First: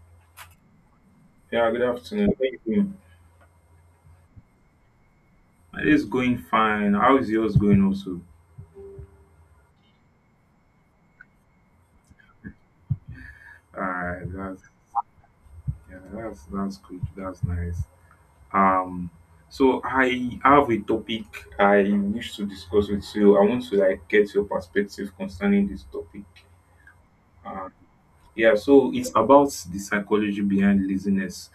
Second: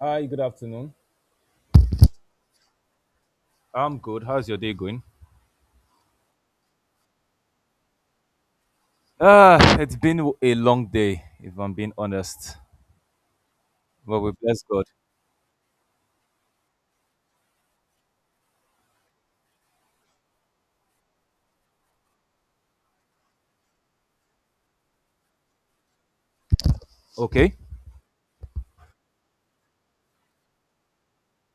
Hi, good afternoon. Yeah, good afternoon. How you doing? I'm good. How's your day going? My day's going fine. How is yours going also? Ah, it's been a long day, if I'm being honest. But Alright, we that's bless God. yeah, that's good. That's nice. Um, so I have a topic I wish to discuss with you. I want to like get your perspective concerning this topic. Okay. Uh, yeah, so it's about the psychology behind laziness.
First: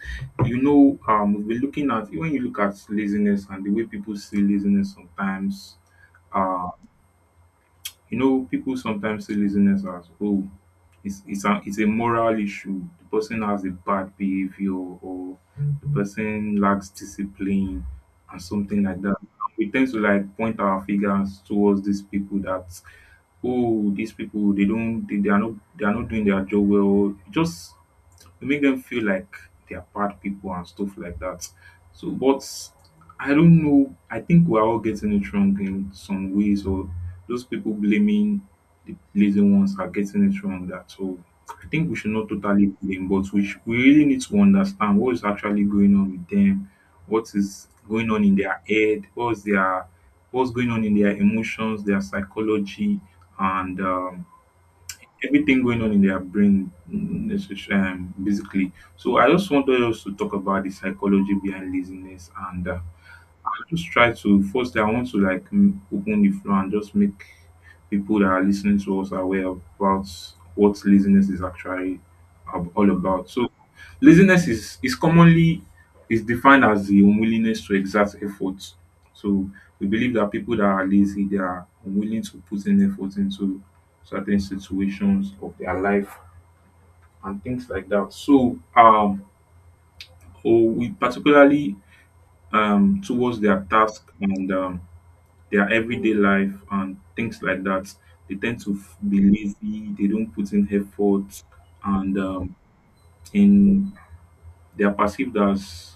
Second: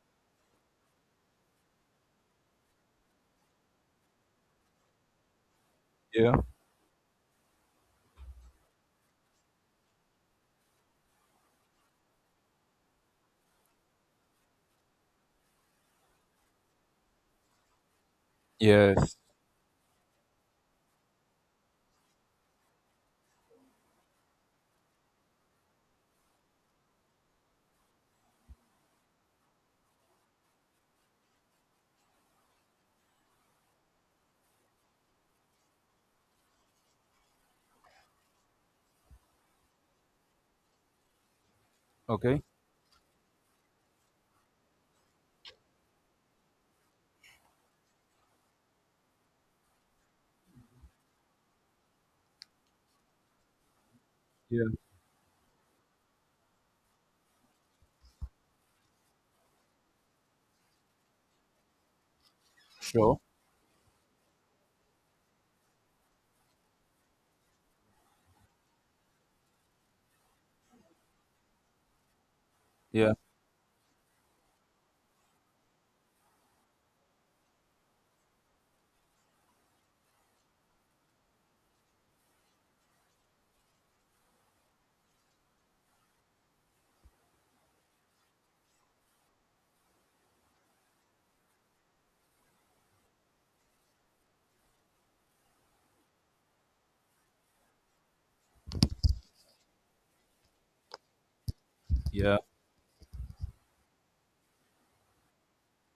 We've been looking at when you look at laziness and the way people see laziness sometimes. Yeah. um, You know, people sometimes see laziness as oh, it's a moral issue. The person has a bad behavior or the person lacks discipline and something like Yes. that. We tend to like point our fingers towards these people that oh, these people they don't they are not doing their job well. Just to make them feel like they are bad people and stuff like that. So, but I don't know. I think we're all getting it wrong in some ways, or those people blaming the lazy ones are getting it wrong. That so, I think we should not Okay. totally blame, but we really need to understand what is actually going on with them, what is going on in their head, what's going on in their emotions, their psychology, and Yeah. everything going on in their brain basically so I just want us to talk about the psychology behind laziness and Sure. just try to first I want to like open the floor and just make people that are listening to us aware about what laziness is actually all Yeah. about. So laziness is defined as the unwillingness to exert effort. So we believe that people that are lazy they are unwilling to put in effort into certain situations of their life and things like that. Or we particularly towards their task and their everyday life and things like that. They tend to be lazy, they don't put in effort, and Yeah. In they are perceived as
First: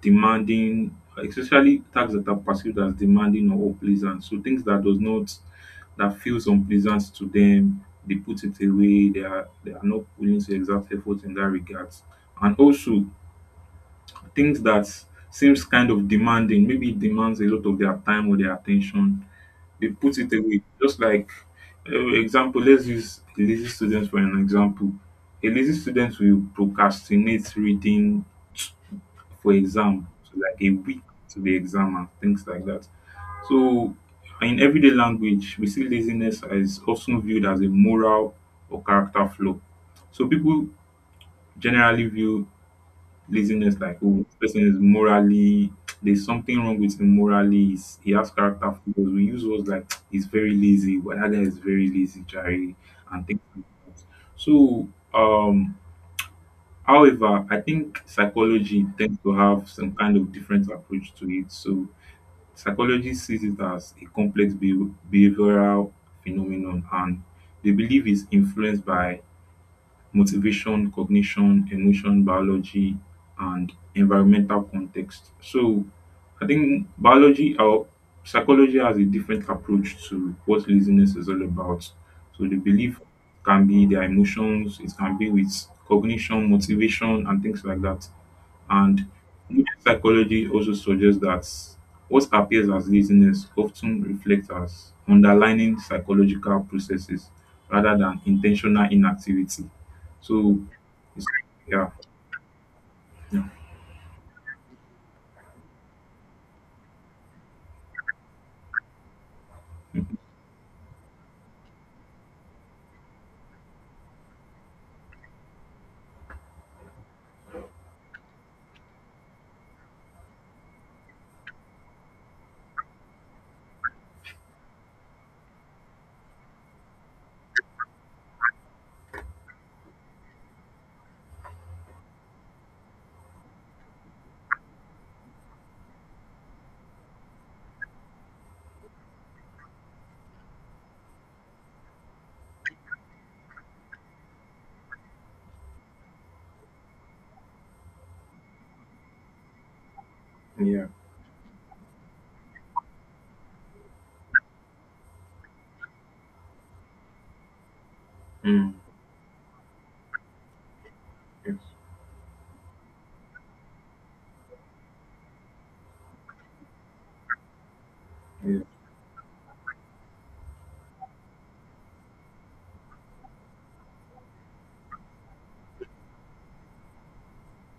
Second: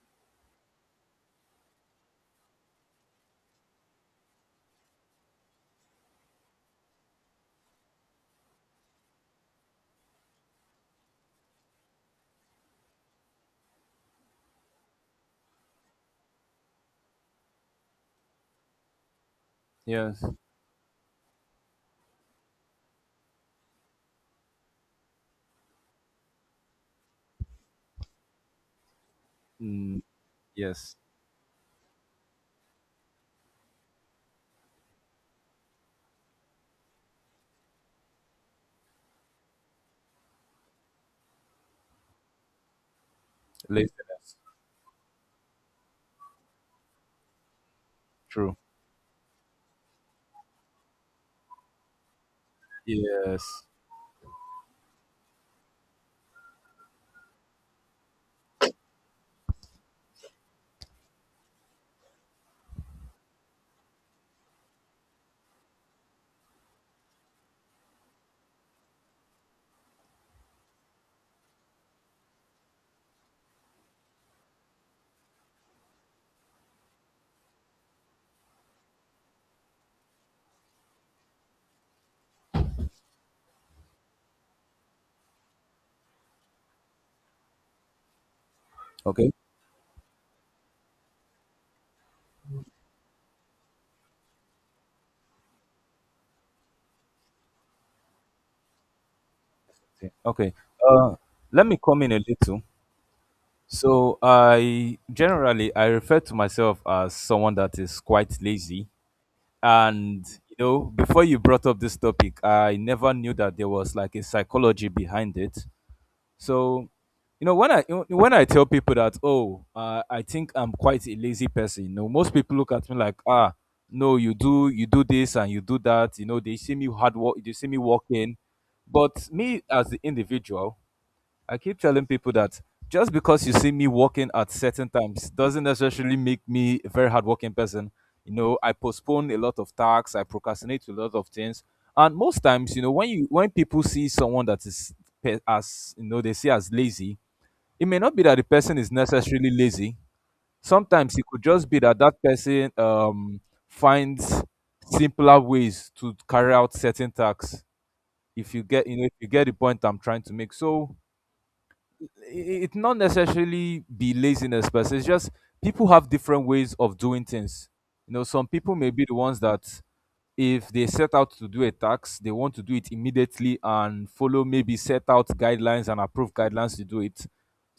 demanding, especially tasks that are perceived as demanding or unpleasant. So things that does not that feels unpleasant to them, they put it away. They are not willing to exert effort in that regard. And also things that seems kind of demanding, maybe it demands a lot of their time or their attention. They put Yes. it away. Just like, example, let's use a lazy student for an example. A lazy student will procrastinate reading for Mm, exam, so like a yes. week to the exam and things like that. So, in everyday language, we see laziness as often viewed as a moral or character flaw. So, people generally view laziness like oh this Laziness. person is morally there's something wrong with him morally he has True. character flaws we use words like he's very lazy but that guy is very lazy Jerry and things Yes. like that so um however I think psychology tends to have some kind of different approach to it so psychology sees it as a complex behavioral phenomenon and they believe it's influenced by motivation, cognition, emotion, biology, and environmental context. So I think biology or psychology has a different approach to what laziness is all about. So the belief can be their emotions, it can be with cognition, motivation, and things like that. And Okay. good psychology also suggests that what appears as laziness often reflects as underlying psychological processes rather than intentional inactivity. Okay. Okay. So Uh, it's let me yeah, come in a little. yeah, So I generally I refer to myself as someone that is quite lazy, and you know, before you brought up this topic, I never knew that there was like a psychology behind it. So you know, when I tell people that oh, I think I'm quite a lazy person, you know, most people look at me like ah, no, you do, you do this and you do that. You know, they see me hard work, they see me working, but me as the individual, I keep telling people that just because you see me working at certain times doesn't necessarily make me a very hardworking person. You know, I postpone a lot of tasks, I procrastinate a lot of things, and most times, you know, when people see someone that is pe- as you know they see as lazy, it may not be that the person is necessarily lazy. yeah, Sometimes it could just be that that person finds simpler ways to carry out certain tasks. If you mm, get, you know, if you get the point I'm trying to make, so yes, it's not necessarily be laziness, but it's just people have different ways of doing things. You know, some yes, people may be the ones that if they set out to do a tax, they want to do it immediately and follow maybe set out guidelines and approved guidelines to do it.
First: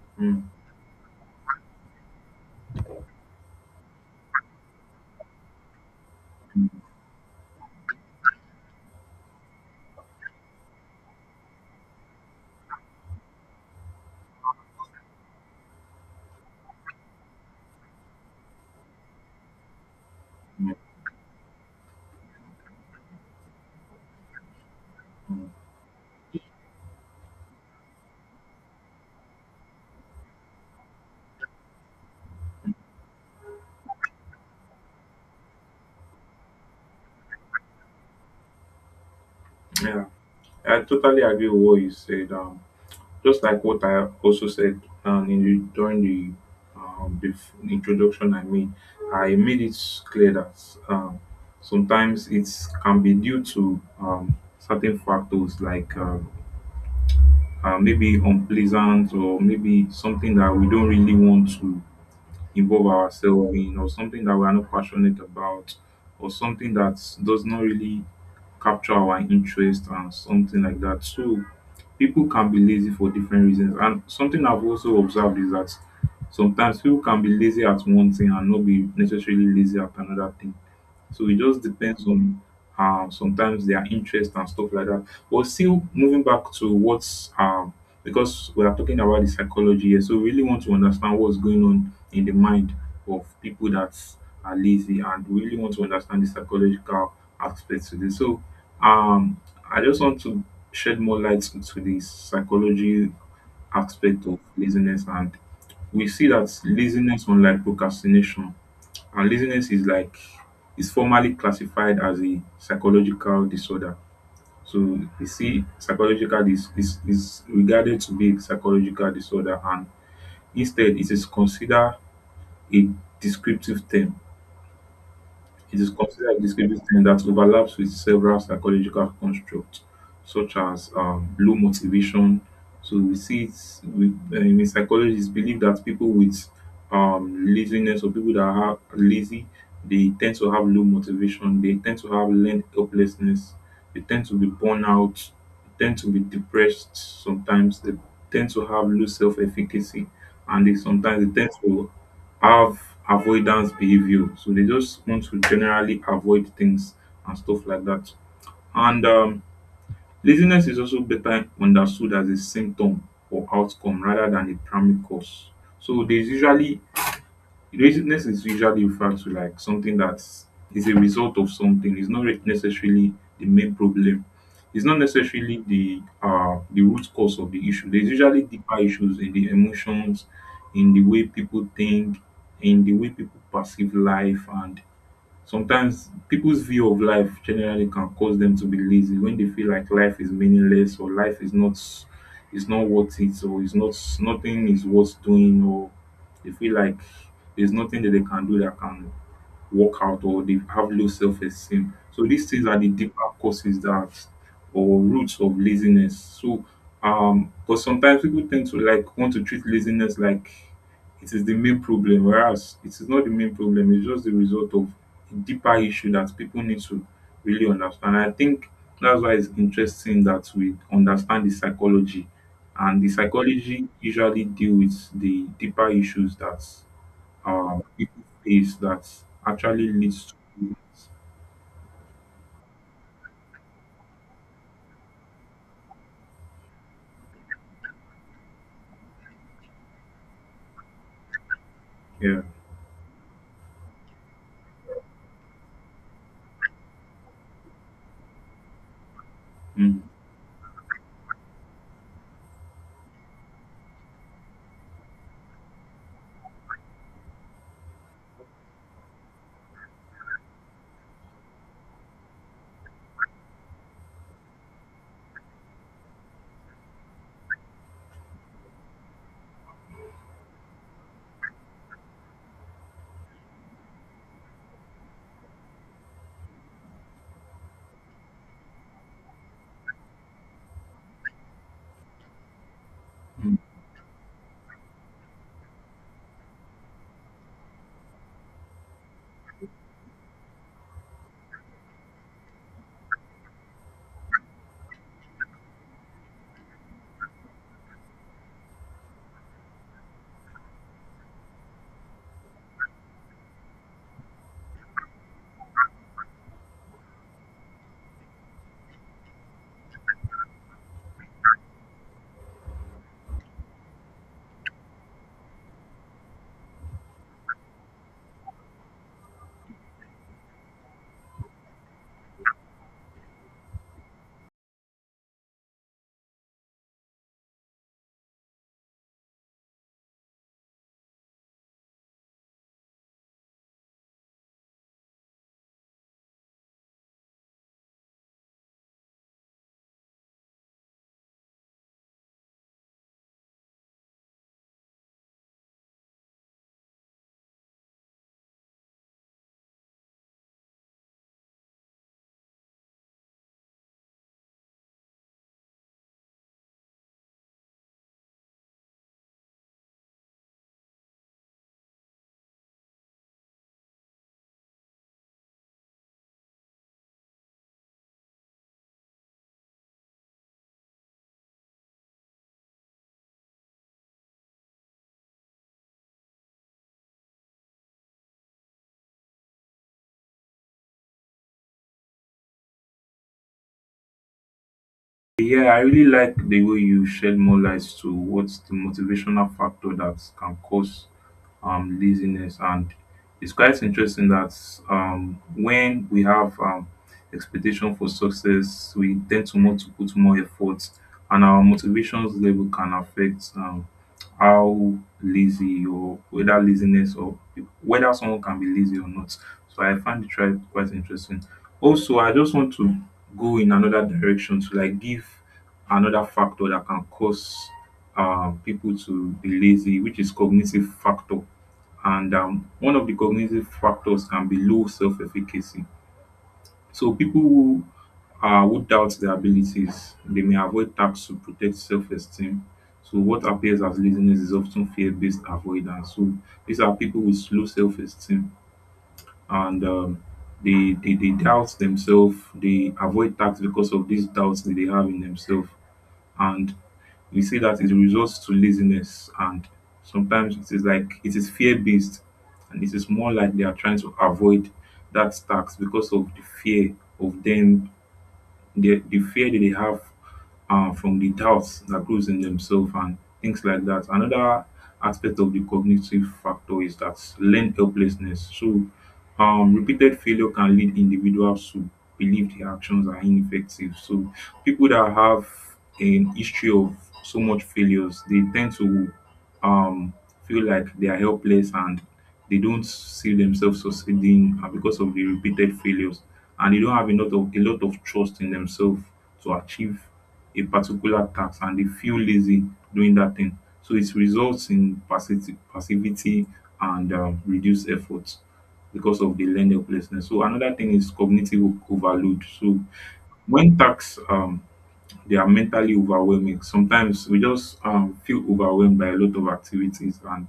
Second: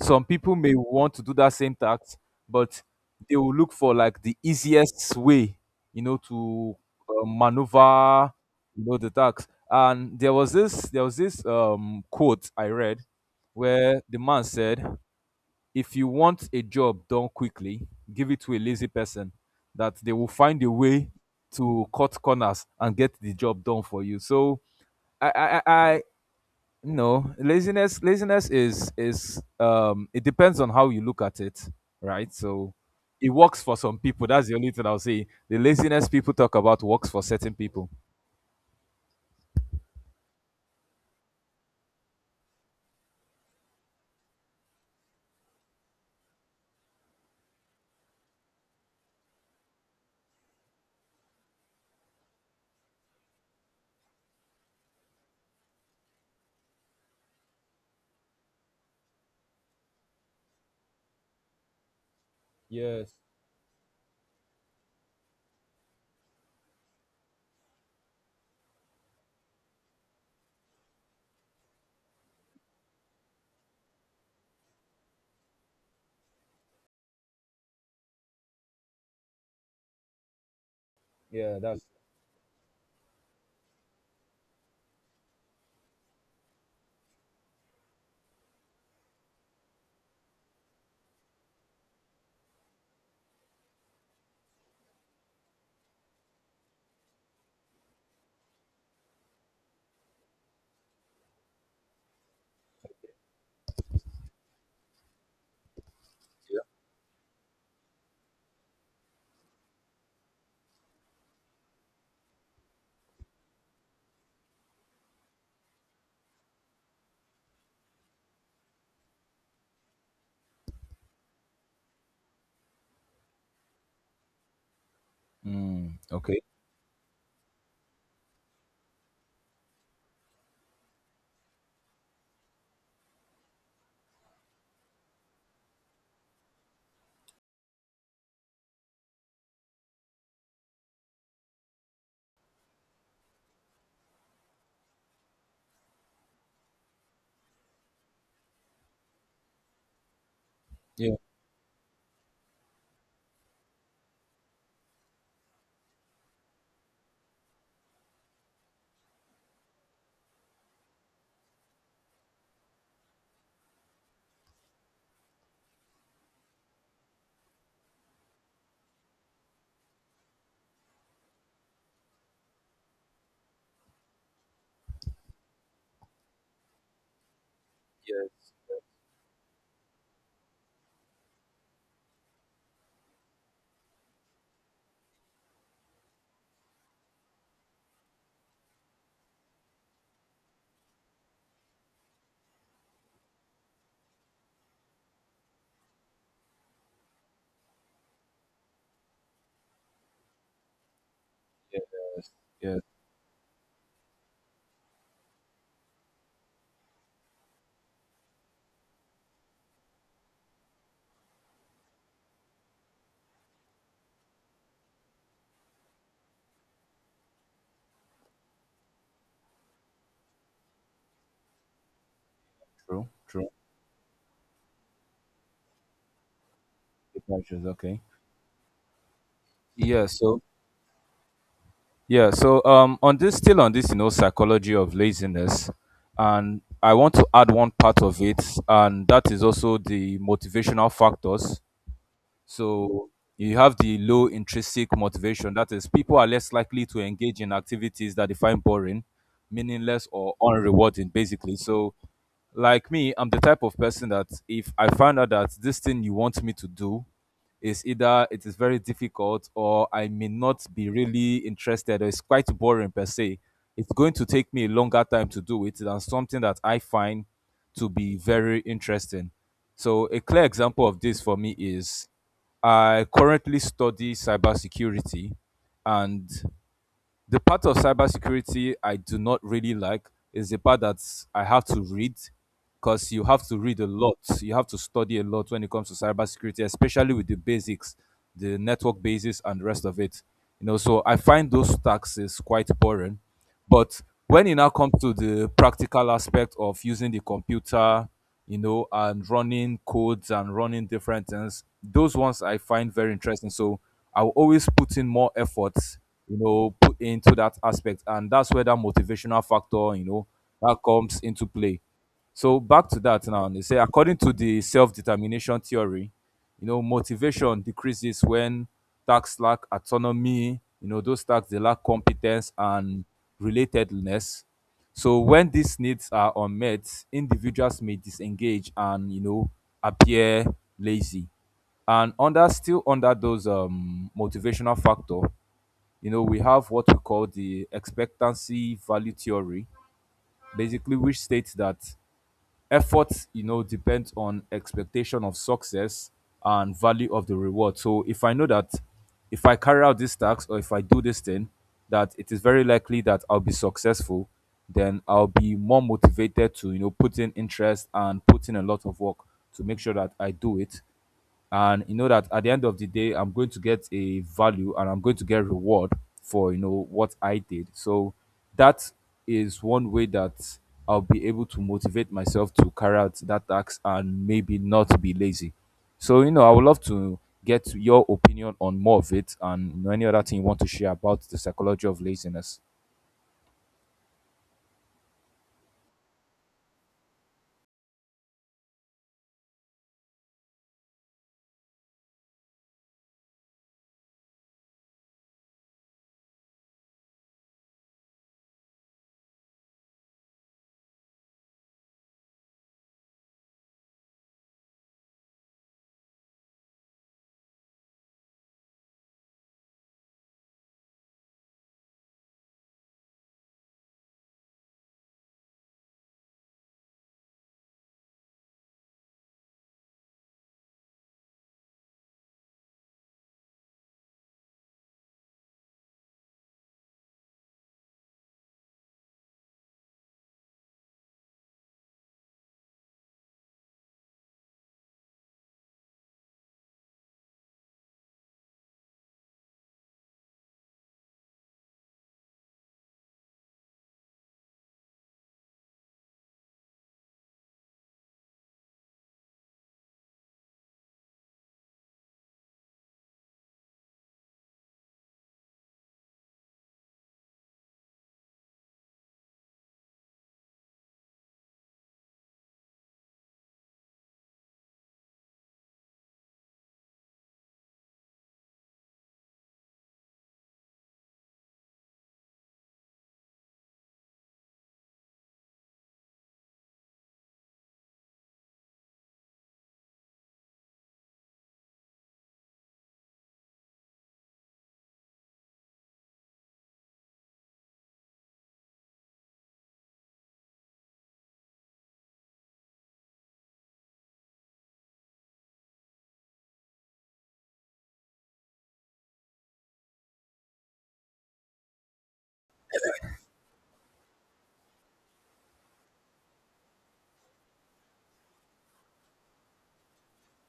Some mm, people may want to do that same tax, but they will look for like the easiest way, you know, to mm, maneuver, you know, the tax. And there was this quote I read where the man said, if you want a job done quickly, give it to a lazy person that they will find a mm, way to cut corners and get the job done for you. So I I mm, I, I, no, laziness is it depends on how you look at it, right? So it works for some people. That's the only thing I'll say. The laziness people talk about works for certain people. yeah. I totally agree with what you said. Just like what I also said in the, during the introduction, I made it clear that um, sometimes it can be due to certain factors like maybe unpleasant or maybe something that we don't really want to involve Yes. ourselves in or something that we are not passionate about or something that does not really capture our interest and something like that. So people can be lazy for different reasons. And something I've also observed is that sometimes people can be lazy at one thing and not be necessarily lazy at another thing so it Yeah, just that's depends on sometimes their interest and stuff like that. But still moving back to what's because we are talking about the psychology here, so we really want to understand what's going on in the mind of people that are lazy and we really want to understand the psychological aspects to this. So um, I just want to shed more light to the psychology aspect of laziness and we see that laziness unlike procrastination and laziness is formally classified as a psychological disorder. So you see, psychological is regarded to be a psychological disorder, and instead it is considered a descriptive term it is Mm, considered okay. a discriminant that overlaps with several psychological constructs, such as low motivation. So we see it with, in psychology, it's believed that people with laziness or people that are lazy, they tend to have low motivation. They tend to have learned helplessness. They tend to be burnt out. They tend to be depressed sometimes. They tend to have low self-efficacy, and they Yeah. sometimes they tend to have avoidance behavior. So they just want to generally avoid things and stuff like that. And laziness is also better understood as a symptom or outcome rather than a primary cause. So there's usually laziness is usually referred to like something that is a result of something. It's not re- necessarily the main problem. It's not necessarily the root cause of the issue. There's usually Yes, deeper issues in the emotions, in the way people think, in the way people perceive life, and sometimes people's view of life generally can cause them to be lazy when they feel like life is meaningless or life is not worth it or is not nothing is worth doing or they feel like there's nothing that they can do that can work out or they have low yes, self-esteem. So these things are yes. the deeper causes that or roots of laziness. So but sometimes people tend to like want to treat laziness like it is the main problem, whereas it is not the main problem, it's just the result of a deeper issue that people need to really understand. I think that's why it's interesting that we understand the psychology and True, the true. psychology usually deal with the deeper issues that Departures, okay. people face that actually Yeah. leads to. So yeah, so on this still on this, you know, psychology of laziness, and I want to add one part of it, and that is also the motivational factors. Yeah. So you have the low intrinsic motivation. That is, people are less likely to engage in activities that they find boring, Mm, meaningless, or unrewarding, basically. So like me, I'm the type of person that if I find out that this thing you want me to do is either it is very difficult, or I may not be really interested, or it's quite boring per se, it's going to take me a longer time to do it than something that I find to be very interesting. So a clear example of this for me is I currently study cybersecurity, and the part of cybersecurity I do not really like is the part that I have to read, because you have to mm. read a lot. You have to study a lot when it comes to cybersecurity, especially with the basics, the network basis, and the rest of it. You know, so I find those stacks is quite boring. But when it now comes to the practical aspect of using the computer, you know, and running codes and running different things. Those ones I find very interesting. So I will always put in more efforts, you know, put into that aspect. And that's where that motivational factor, you know, that comes into play. So back to that now. They say according to the self-determination theory, you know, motivation decreases when tasks lack autonomy, you know, those tasks they lack competence and relatedness. So when these needs are unmet, individuals may disengage and you know appear lazy. And under still under those motivational factor, you know, we have what we call the expectancy value theory, basically which states that effort you know depends on expectation of success and value of the reward. So if I know that if I carry out this task, or if I do this thing, that it is very likely that I'll be successful, then I'll be more motivated to you know put in interest and put in a lot of work to make sure that I do it, and you know that at the end of the day I'm going to get a value and I'm going to get reward for you know what I did. So that is one way that I'll be able to motivate myself to carry out that task and maybe not be lazy. So you know, I would love to get your opinion on more of it and you know, any other thing you want to share about the psychology of laziness. Yeah, I really like the way you shed more light to what's the motivational factor that can cause laziness. And it's quite interesting that when we have expectation for success, we tend to want to put more effort, and our motivations level can affect how lazy or whether laziness or whether someone can be lazy or not. So I find it quite quite interesting. Also, I just want to go in another direction to like give another factor that can cause people to be lazy, which is cognitive factor. And one of the cognitive factors can be low self-efficacy. So people who doubt their abilities, they may avoid tasks to protect self-esteem. So what appears as laziness is often fear-based avoidance. So these are people with low self-esteem and they doubt themselves they avoid tax because of these doubts that they have in themselves and we see that it results to laziness and sometimes it is like it is fear based and it is more like they are trying to avoid that tax because of the fear of them the fear that they have from the doubts that grows in themselves and things like that. Another aspect of the cognitive factor is that learned helplessness. So, repeated failure can lead individuals to believe their actions are ineffective. So, people that have an history of so much failures, they tend to um, feel like they are helpless and they don't see themselves succeeding because of the repeated failures and they don't have enough of a lot of trust in themselves to achieve a particular task and they feel lazy doing that thing. So it results in passivity, passivity and reduced effort because of the learned helplessness. So another thing is cognitive overload. So when tasks they are mentally overwhelming, sometimes we just feel overwhelmed by a lot of activities and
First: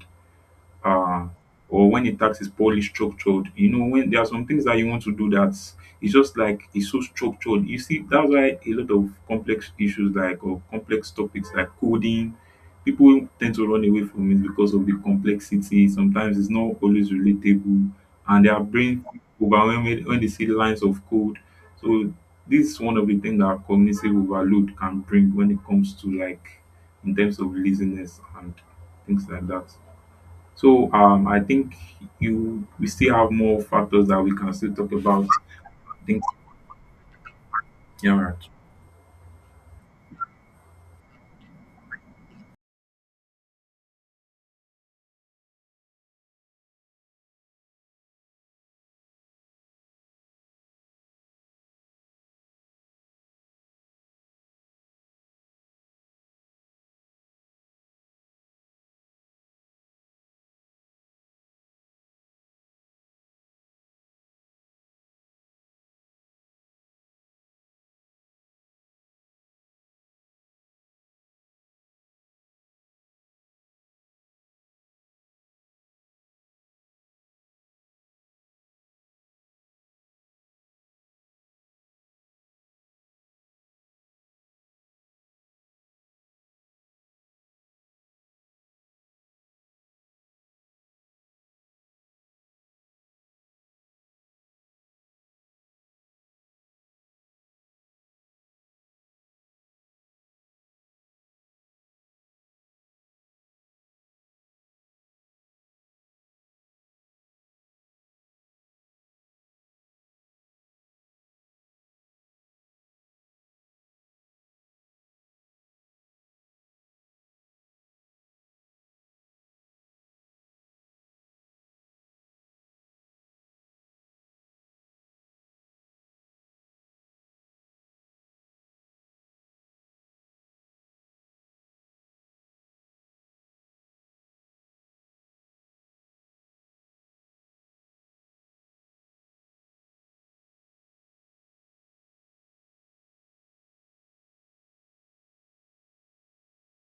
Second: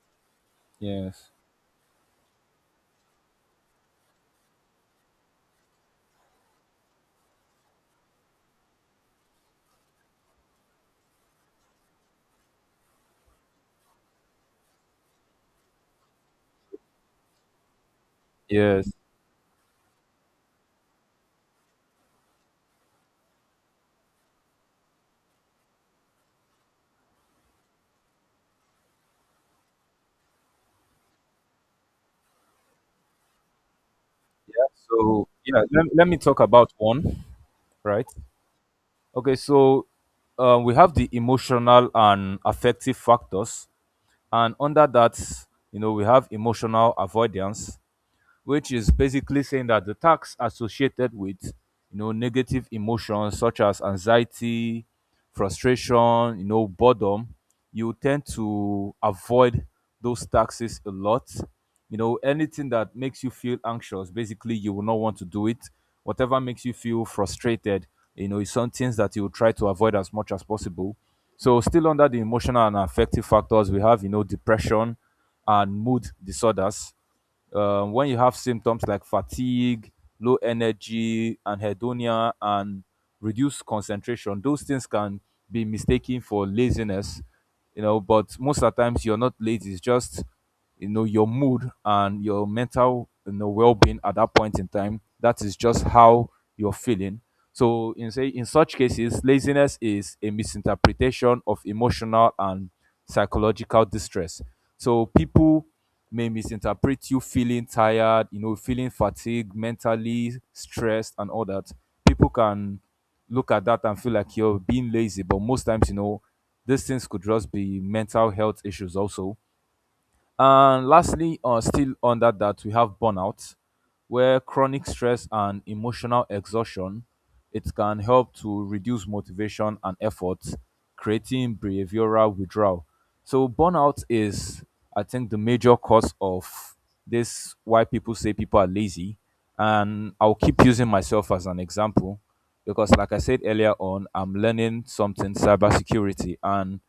Yes, um or when a task is poorly structured, you know, when there are some things that you want to do that it's just like it's so structured, you see. That's why a lot of complex issues like or complex topics like coding, people tend to run away from it because of the complexity. Sometimes it's not always relatable and their yes. brain overwhelmed when they see lines of code. So this is one of the things that cognitive overload can bring when it comes to like in terms of laziness and things like that. So I think you we still have more factors that we can Yeah, still talk about. so yeah, let, I let me think talk about one, right. yeah. Okay, so we have the emotional and affective factors, and under that, you know, we have emotional avoidance, which is basically saying that the tax associated with you know negative emotions such as anxiety, frustration, you know, boredom, you tend to avoid those taxes a lot. You know, anything that makes you feel anxious, basically you will not want to do it. Whatever makes you feel frustrated, you know, is some things that you will try to avoid as much as possible. So still under the emotional and affective factors, we have you know depression and mood disorders. When you have symptoms like fatigue, low energy, anhedonia, and reduced concentration, those things can be mistaken for laziness, you know. But most of the times, you're not lazy. It's just you know your mood and your mental you know well-being at that point in time. That is just how you're feeling. So in say in such cases, laziness is a misinterpretation of emotional and psychological distress. So people may misinterpret you feeling tired, you know, feeling fatigued, mentally stressed, and all that. People can look at that and feel like you're being lazy, but most times, you know, these things could just be mental health issues also. And lastly, still under that, we have burnout, where chronic stress and emotional exhaustion, it can help to reduce motivation and effort, creating behavioral withdrawal. So burnout is, I think, the major cause of this why people say people are lazy. And I'll keep using myself as an example because, like I said earlier on, I'm learning something cybersecurity, and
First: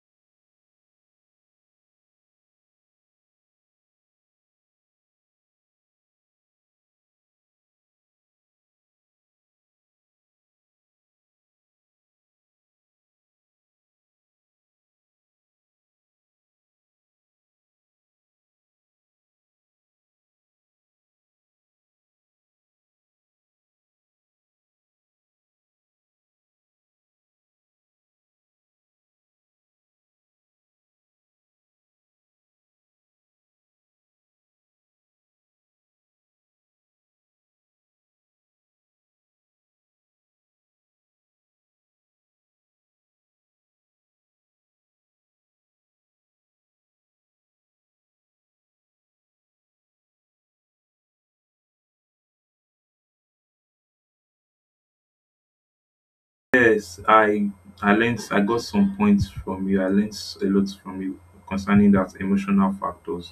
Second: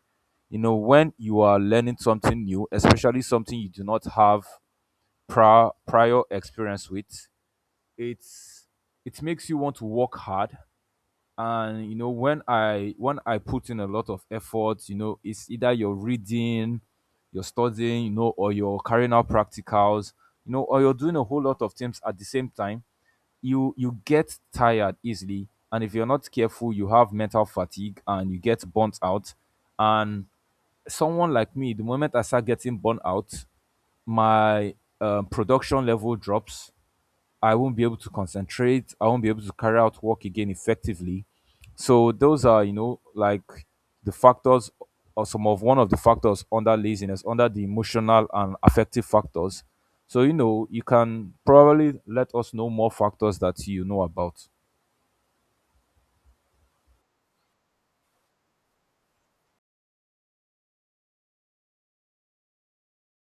you know when you are learning something new, especially something you do not have prior experience with, it's it makes you want to work hard. And you know, when I put in a lot of effort, you know, it's either you're reading, you're studying, you know, or you're carrying out practicals, you know, or you're doing a whole lot of things at the same time, you get tired easily, and if you're not careful, you have mental fatigue and you get burnt out. And someone like me, the moment I start getting burnt out, my production level drops. I won't be able to concentrate. I won't be able to carry out work again effectively. So those are, you know, like the factors, or some of one of the factors under laziness, under the emotional and affective factors. So you know, you can probably let us know more factors that you know about. Yes, I learned, I got some points from you. I learned a lot from you concerning that emotional factors.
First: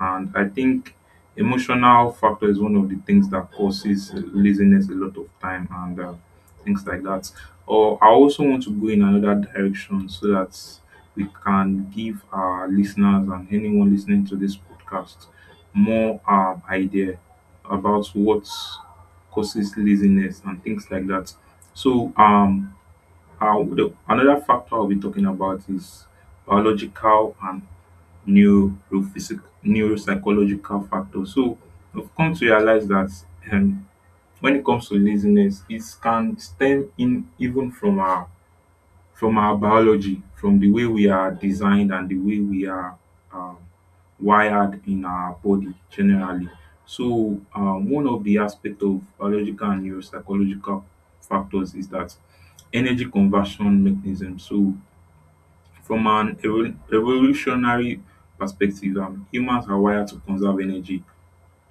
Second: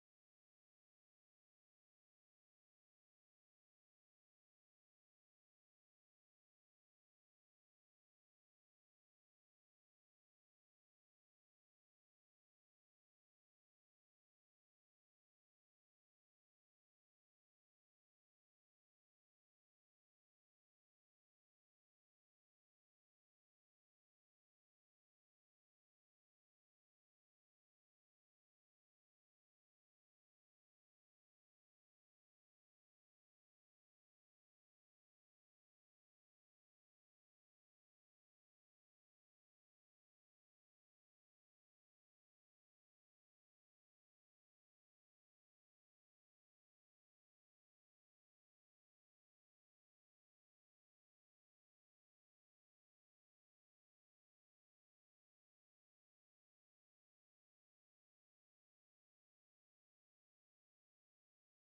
And I think emotional factor is one of the things that causes laziness a lot of time and things like that. Or I also want to go in another direction so that we can give our listeners and anyone listening to this podcast more idea about what causes laziness and things like that. So another factor I'll be talking about is biological and neurophysic neuropsychological factors. So I've come to realize that, um, when it comes to laziness, it can stem in even from our biology, from the way we are designed and the way we are um, wired in our body generally. So, one of the aspect of biological and neuropsychological factors is that energy conversion mechanism. So, from an evolutionary perspective, humans are wired to conserve energy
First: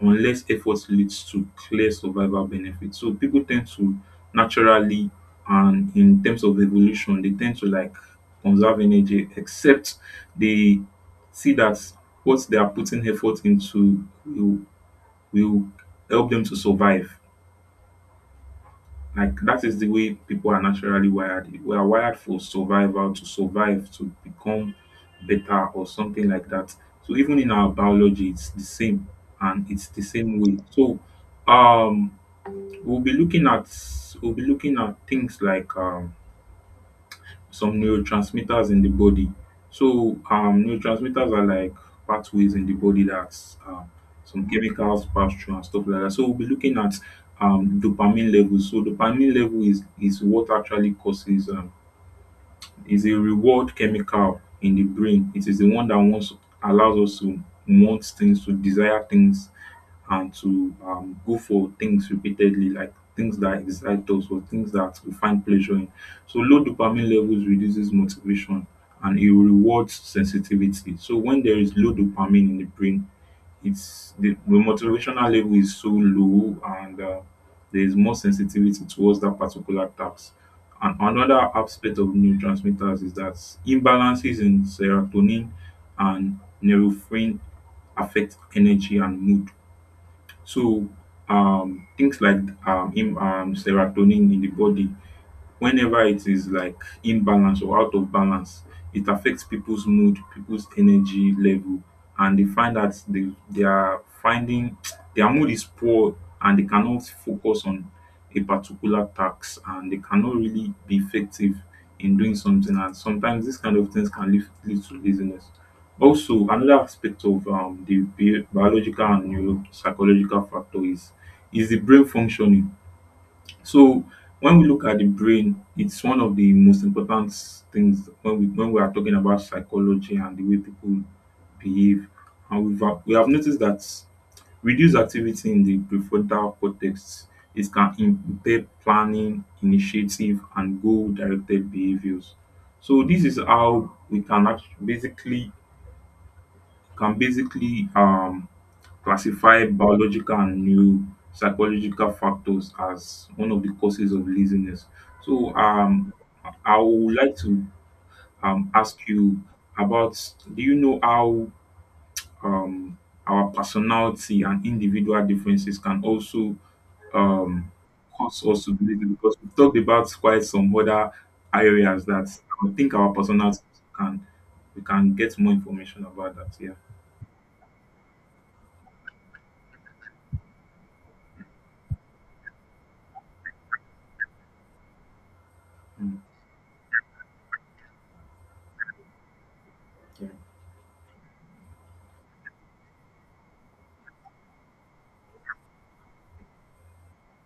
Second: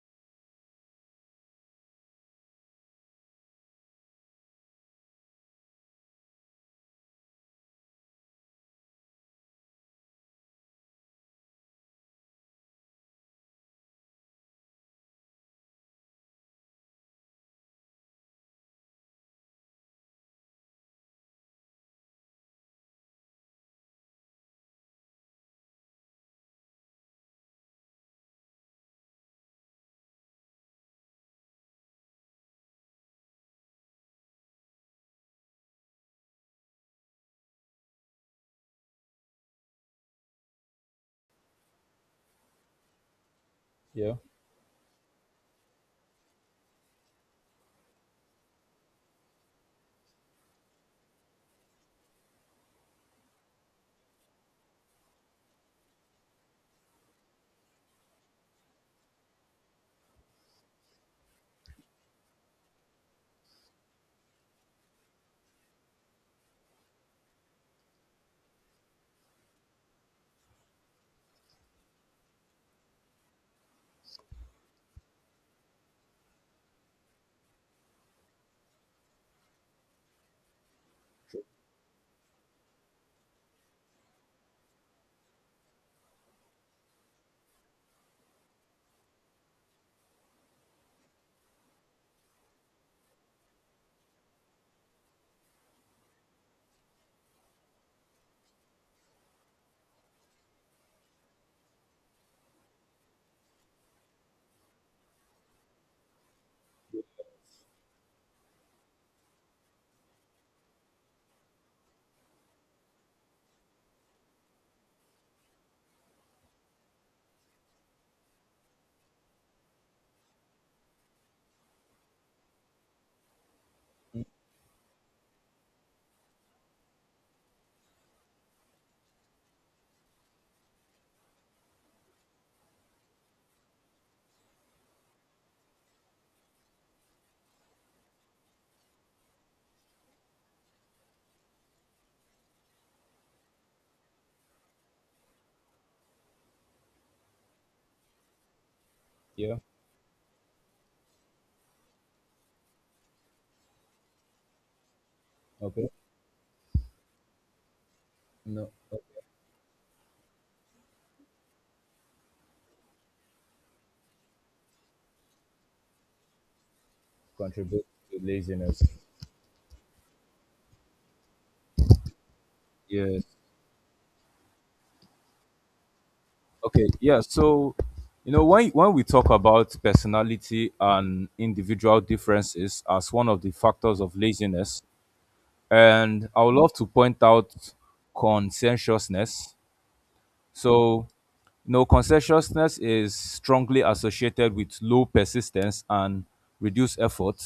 unless effort leads to clear survival benefits. So people tend to naturally, and in terms of evolution, they tend to like conserve energy, except they see that what they are putting effort into will help them to survive. Like that is the way people are naturally wired. We are wired for survival, to survive, to become better or something like that. So even in our biology, it's the same, and it's the same way. So um we'll be looking at we'll be looking at things like some neurotransmitters in the body. So, neurotransmitters are like pathways in the body that um, Yeah, some chemicals pass through and stuff like that. So, we'll be looking at dopamine levels. So, dopamine level is what actually causes, is a reward chemical in the brain. It is the one that wants, allows us to want things, to desire things and to go for things repeatedly, like things that excite us or things that we find pleasure in. So low dopamine levels reduces motivation and it rewards sensitivity. So when there is low dopamine in the brain, it's the motivational level is so low and there is more sensitivity towards that particular task. And another aspect of neurotransmitters is that imbalances in serotonin and neurofin affect energy and mood. So things like im serotonin in the body, whenever it is like imbalance or out of balance, it affects people's mood, people's energy level, and they find that they are finding their mood is poor and they cannot focus on a particular task, and they cannot really be effective in doing something, and sometimes these kind of things can lead to laziness. Also another aspect of biological and neuropsychological factor is the brain functioning. So when we look at the brain, it's one of the most important things when we are talking about psychology and the way people behave. And we have noticed that reduced activity in the prefrontal cortex, it can impair planning, initiative, and goal-directed behaviors. So this is how we can basically can basically yeah. classify biological and new psychological factors as one of the causes of laziness. So Okay. I would like to No, ask okay. you about, do you know how um, our personality and individual differences can also um, Contribute to cause us to laziness. be lazy? Because we talked about quite some other areas that I think our Yes. personality can, we can get more information about that. Yeah. Okay, yeah. So, you know, when we talk about personality and individual differences as one of the factors of laziness, Mm, and I would love to point out conscientiousness. yeah. So, you know, conscientiousness is strongly associated with low persistence and reduced effort.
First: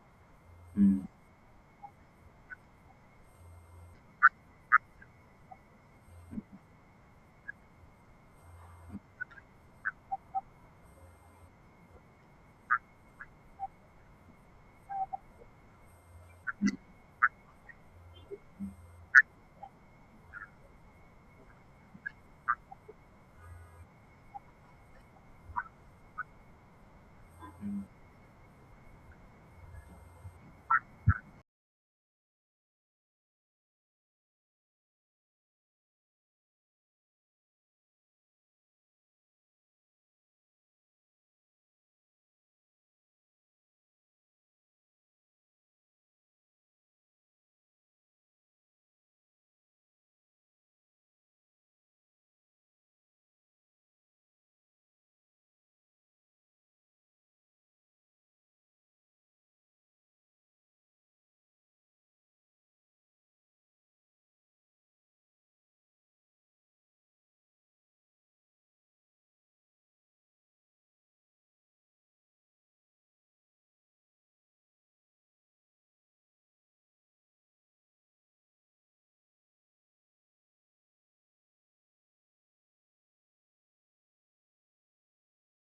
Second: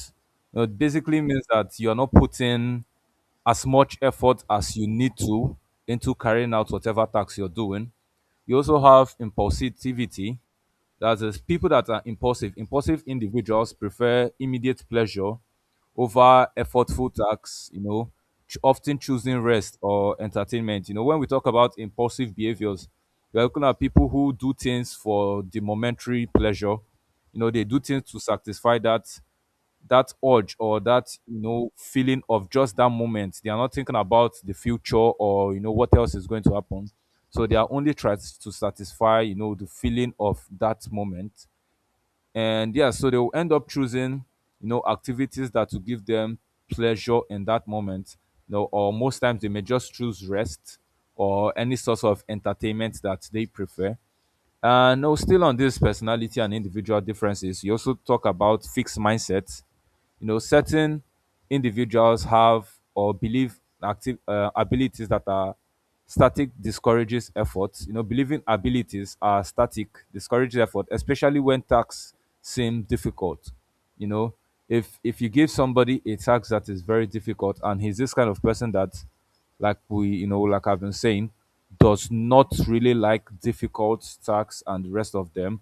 You know, it Mm. basically means that you're not putting as much effort as you need to into carrying out whatever task you're doing. You also have impulsivity, that is, people that are impulsive, impulsive individuals prefer immediate pleasure over effortful tasks, you know, often choosing rest or entertainment. You know, when we talk about impulsive behaviors, we're looking at people who do things for the momentary pleasure. You know, they do things to satisfy that urge or that feeling of just that moment. They are not thinking about the future or what else is going to happen, so they are only trying to satisfy the feeling of that moment. And yeah, so they will end up choosing activities that will give them pleasure in that moment, or most times they may just choose rest or any sort of entertainment that they prefer. No, Still on this personality and individual differences, you also talk about fixed mindsets. Certain individuals have or believe active abilities that are static discourages efforts. You know, believing abilities are static discourages effort, especially when tasks seem difficult. You know, if you give somebody a task that is very difficult, and he's this kind of person that, like I've been saying, does not really like difficult tasks and the rest of them,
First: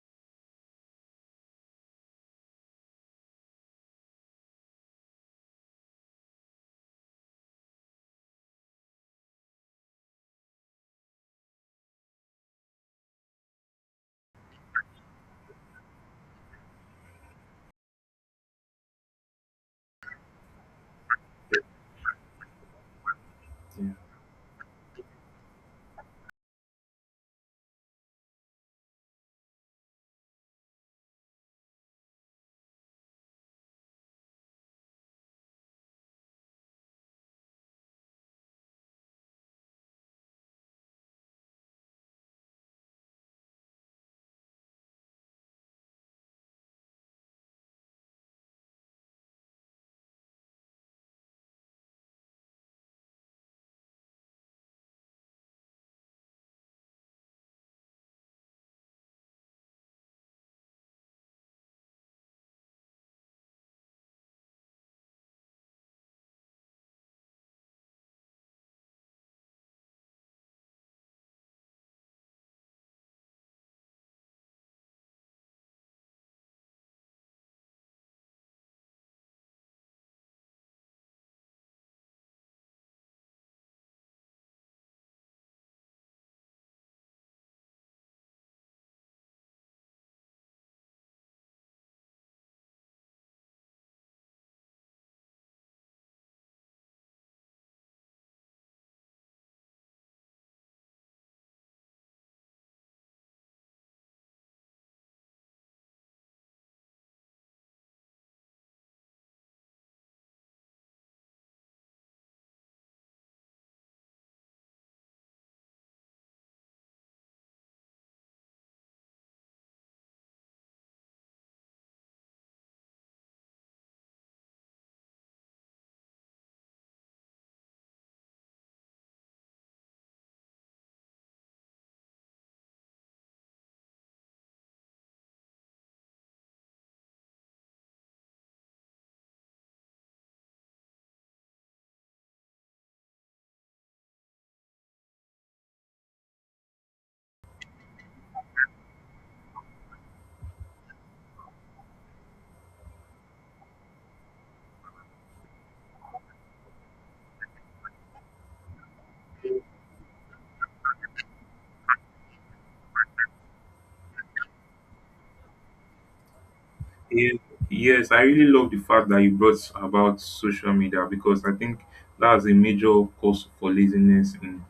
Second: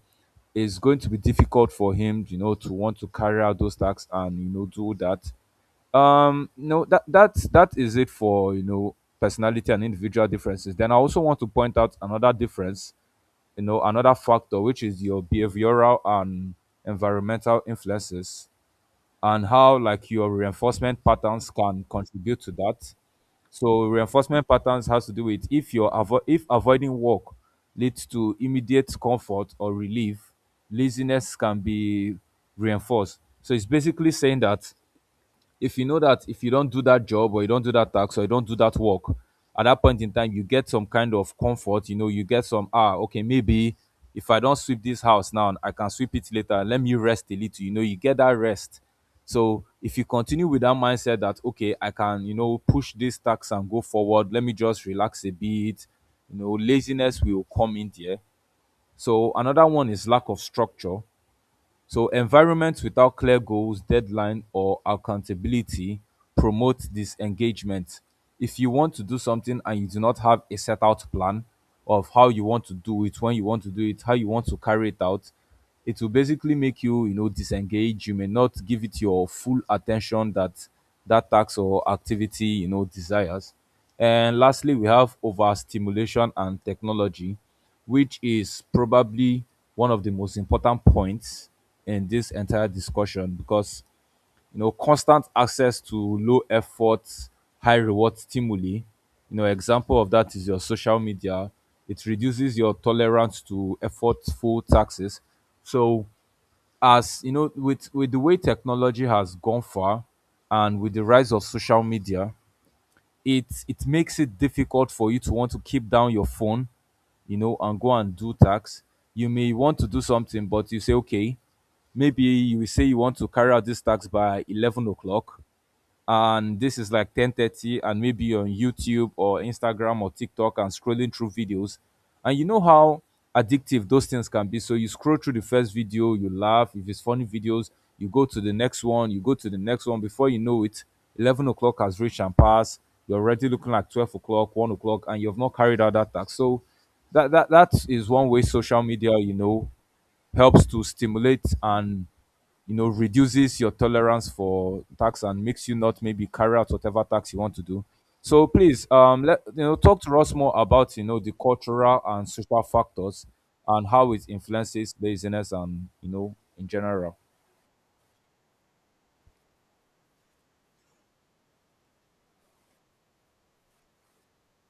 it's going to be difficult for him, you know, to want to carry out those tasks and do that. No, That is it for personality and individual differences. Then I also want to point out another difference, you know, another factor, which is your behavioral and environmental influences, and how like your reinforcement patterns can contribute to that. So 2. reinforcement patterns has to do with if avoiding work leads to immediate comfort or relief, laziness can be reinforced. So it's basically saying that if you know that if you don't do that job or you don't do that tax or you don't do that work at that point in time, you get some kind of comfort. You know, you get some, ah, okay, maybe if I don't sweep this house now, I can sweep it later, let me rest a little. You know, you get that rest. So if you continue with that mindset, that okay, I can, you know, push this tax and go forward, let me just relax a bit, you know, laziness will come in there. So another one is lack of structure. So environments without clear goals, deadline or accountability promote disengagement. If you want to do something and you do not have a set out plan of how you want to do it, when you want to do it, how you want to carry it out, it will basically make you, you know, disengage. You may not give it your full attention that task or activity, you know, desires. And lastly, we have overstimulation and technology, which is probably one of the most important points in this entire discussion, because you know, constant access to low effort, high reward stimuli, you know, example of that is your social media. It reduces your tolerance to effortful taxes. So as you know, with the way technology has gone far, and with the rise of social media, it makes it difficult for you to want to keep down your phone, you know, and go and do tasks. You may want to do something, but you say okay, maybe you say you want to carry out this task by 11 o'clock, and this is like 10:30, and maybe you're on YouTube or Instagram or TikTok and scrolling through videos, and you know how addictive those things can be. So you scroll through the first video, you laugh if it's funny videos, you go to the next one, you go to the next one, before you know it, 11 o'clock has reached and passed, you're already looking like 12 o'clock, 1 o'clock, and you've not carried out that task. So that is one way social media, you know, helps to stimulate and you know reduces your tolerance for tax and makes you not maybe carry out whatever tax you want to do. So please, let, you know, talk to us more about, you know, the cultural and social factors and how it influences laziness and you know in general. Yes, yes, I really love the fact that you brought about social media, because I think that's a major cause for laziness in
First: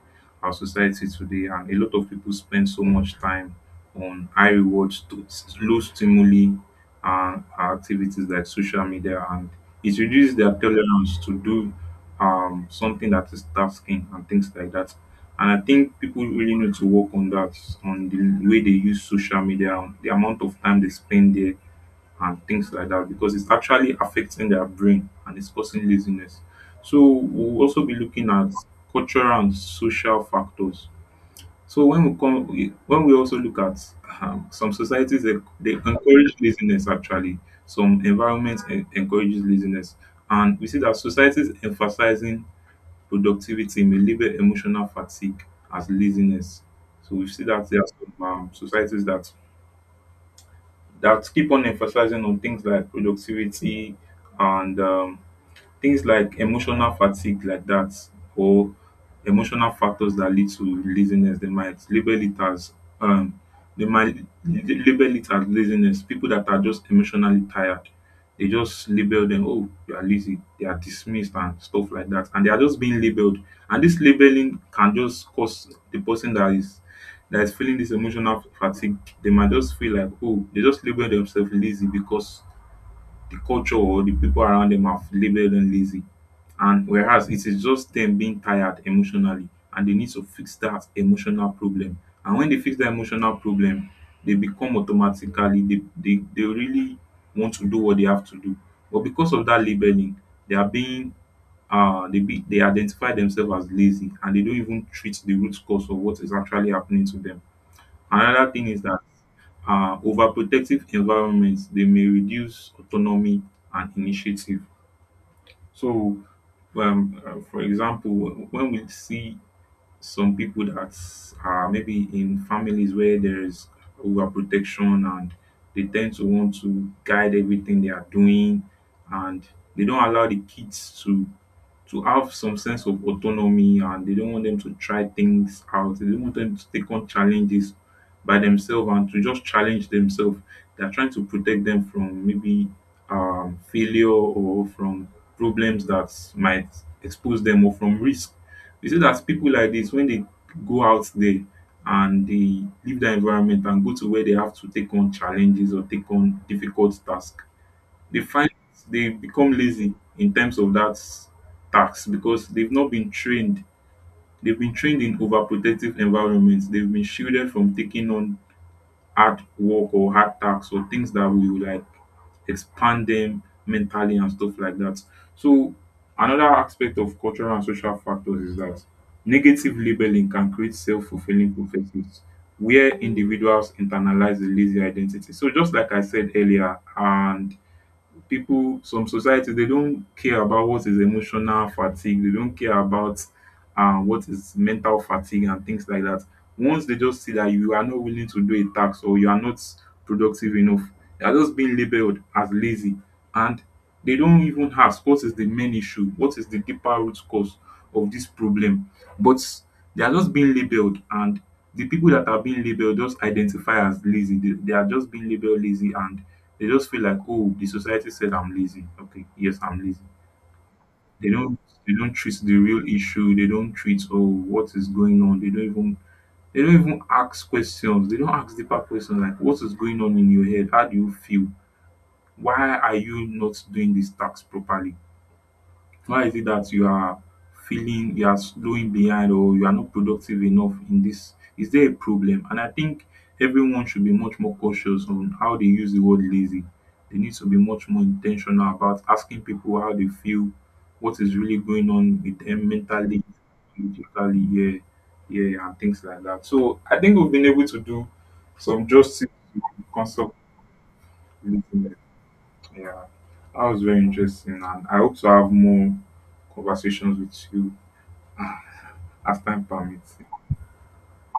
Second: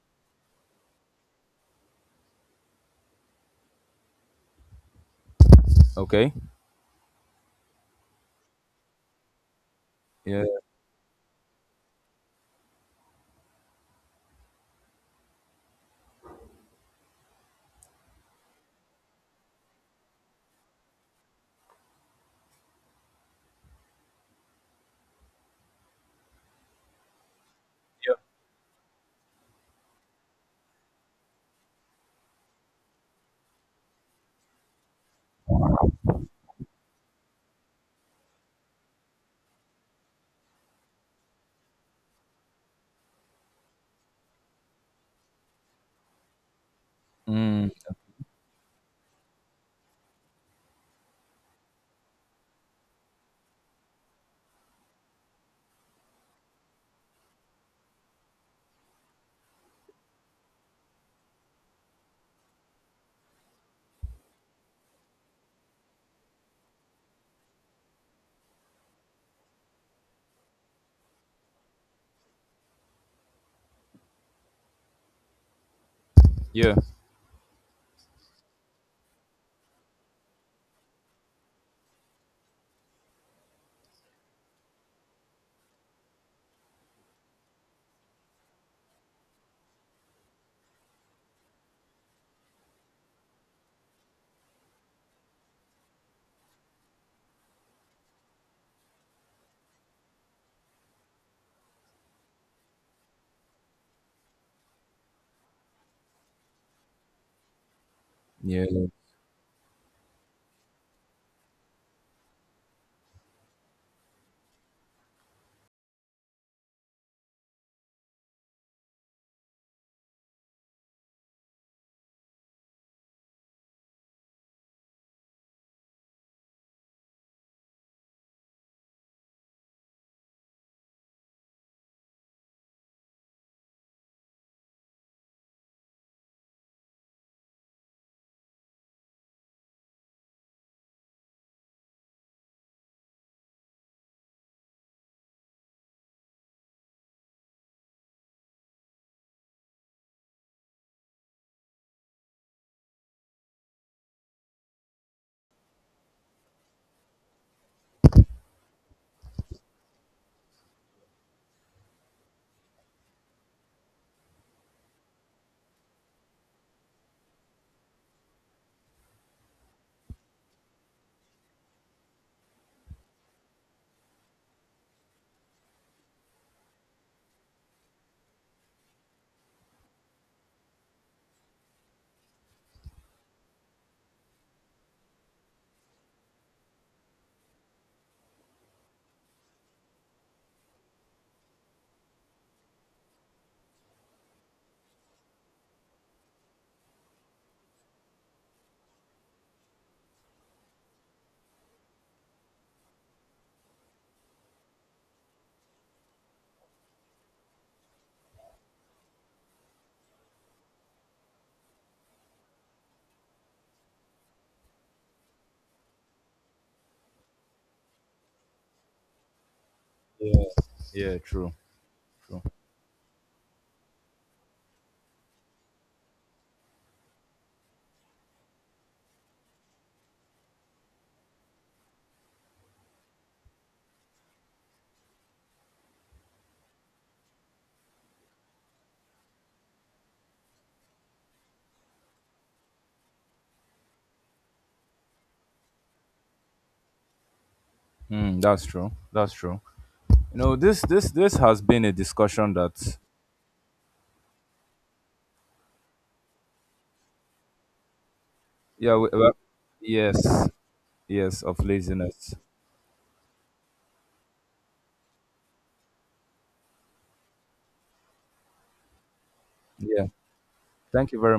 our society today. And a lot of people spend so much time on high reward, to low Okay. stimuli, and activities like social media, and it reduces Yeah. their tolerance to do something that is tasking and things like that. And I think people really need to work on that, on the way they use social media, on the amount of time they spend there and things like that, because it's actually affecting their brain and it's causing laziness. So we'll also be Yeah. looking at cultural and social factors. So when we come, when we also look at some societies, they encourage laziness actually. Some environments encourages laziness, and we see that societies emphasizing productivity may label emotional fatigue as laziness. So we see that Mm. there are some societies that that keep on emphasizing on things like productivity and things like emotional fatigue like that, or emotional factors that lead to laziness, they might label it as um they might label it as laziness. People that are just emotionally tired, they just label them, oh, you are lazy. They are dismissed and stuff like that, and they are just being labeled. And this labeling can just cause the person Yeah, that is feeling this emotional fatigue, they might just feel like, oh, they just label themselves lazy because the culture or the people around them have labeled them lazy. And whereas it is just them being tired emotionally, and they need to fix that emotional problem. And when they fix that emotional problem, they become automatically, they really want to do what they have to do. But because of that labeling, they are being, they, be, they identify themselves as lazy, and they don't even treat the root cause of what is actually happening to them. Another thing is yeah, that overprotective environments, they may reduce autonomy and initiative. So for example, when we see some people that are maybe in families where there is overprotection, and they tend to want to guide everything they are doing, and they don't allow the kids to have some sense of autonomy, and they don't want them to try things out. They don't want them to take on challenges by themselves and to just challenge themselves. They're trying to protect them from maybe failure or from problems that might expose them or from risk. You see that people like this, when they go out there and they leave their environment and go to where they have to take on challenges or take on difficult tasks, they find they become lazy in terms of that tax because they've not been trained. They've been trained in overprotective environments. They've been shielded from taking on hard work or hard tasks or things that will like expand them mentally and stuff like that. So another aspect of cultural and social factors is that negative labeling can create self-fulfilling prophecies where individuals internalize a lazy identity. So just like I said earlier, and people, some societies, they don't care about what is emotional fatigue, they don't care about what is mental fatigue and things like that. Once they just see that you are not willing to do a task or you are not productive enough, they are just being labeled as lazy, and they don't even ask what is the main issue, what is the deeper root cause of this problem. But they are just being labeled, and the people that are being labeled just identify as lazy. They are just being labeled lazy, and they just feel like, oh, the society said I'm lazy. Okay, yes, I'm lazy. yeah, yeah. They True. don't, they don't treat True. the real issue. They don't treat, oh, what is going on. They don't even, they don't even ask questions. They don't ask deeper questions like, what is going on in your head? How do you feel? Why are you not doing this task properly? Why is it that you are feeling you are slowing behind or you are not productive enough in this? Is there a problem? And I think everyone should be much more cautious on how they use the word lazy. They need to be much more Mm, that's intentional true, about that's asking true. people how they You feel, know, this this what this is really has been going a on with discussion them that, mentally, physically, yeah, yeah, and things like that. So I think we've been able to do some yeah, we, justice well, to the concept of yes, yes, of laziness. laziness. Yeah, that was very interesting, and I hope to have more conversations with you as time Yeah, permits. thank you very much.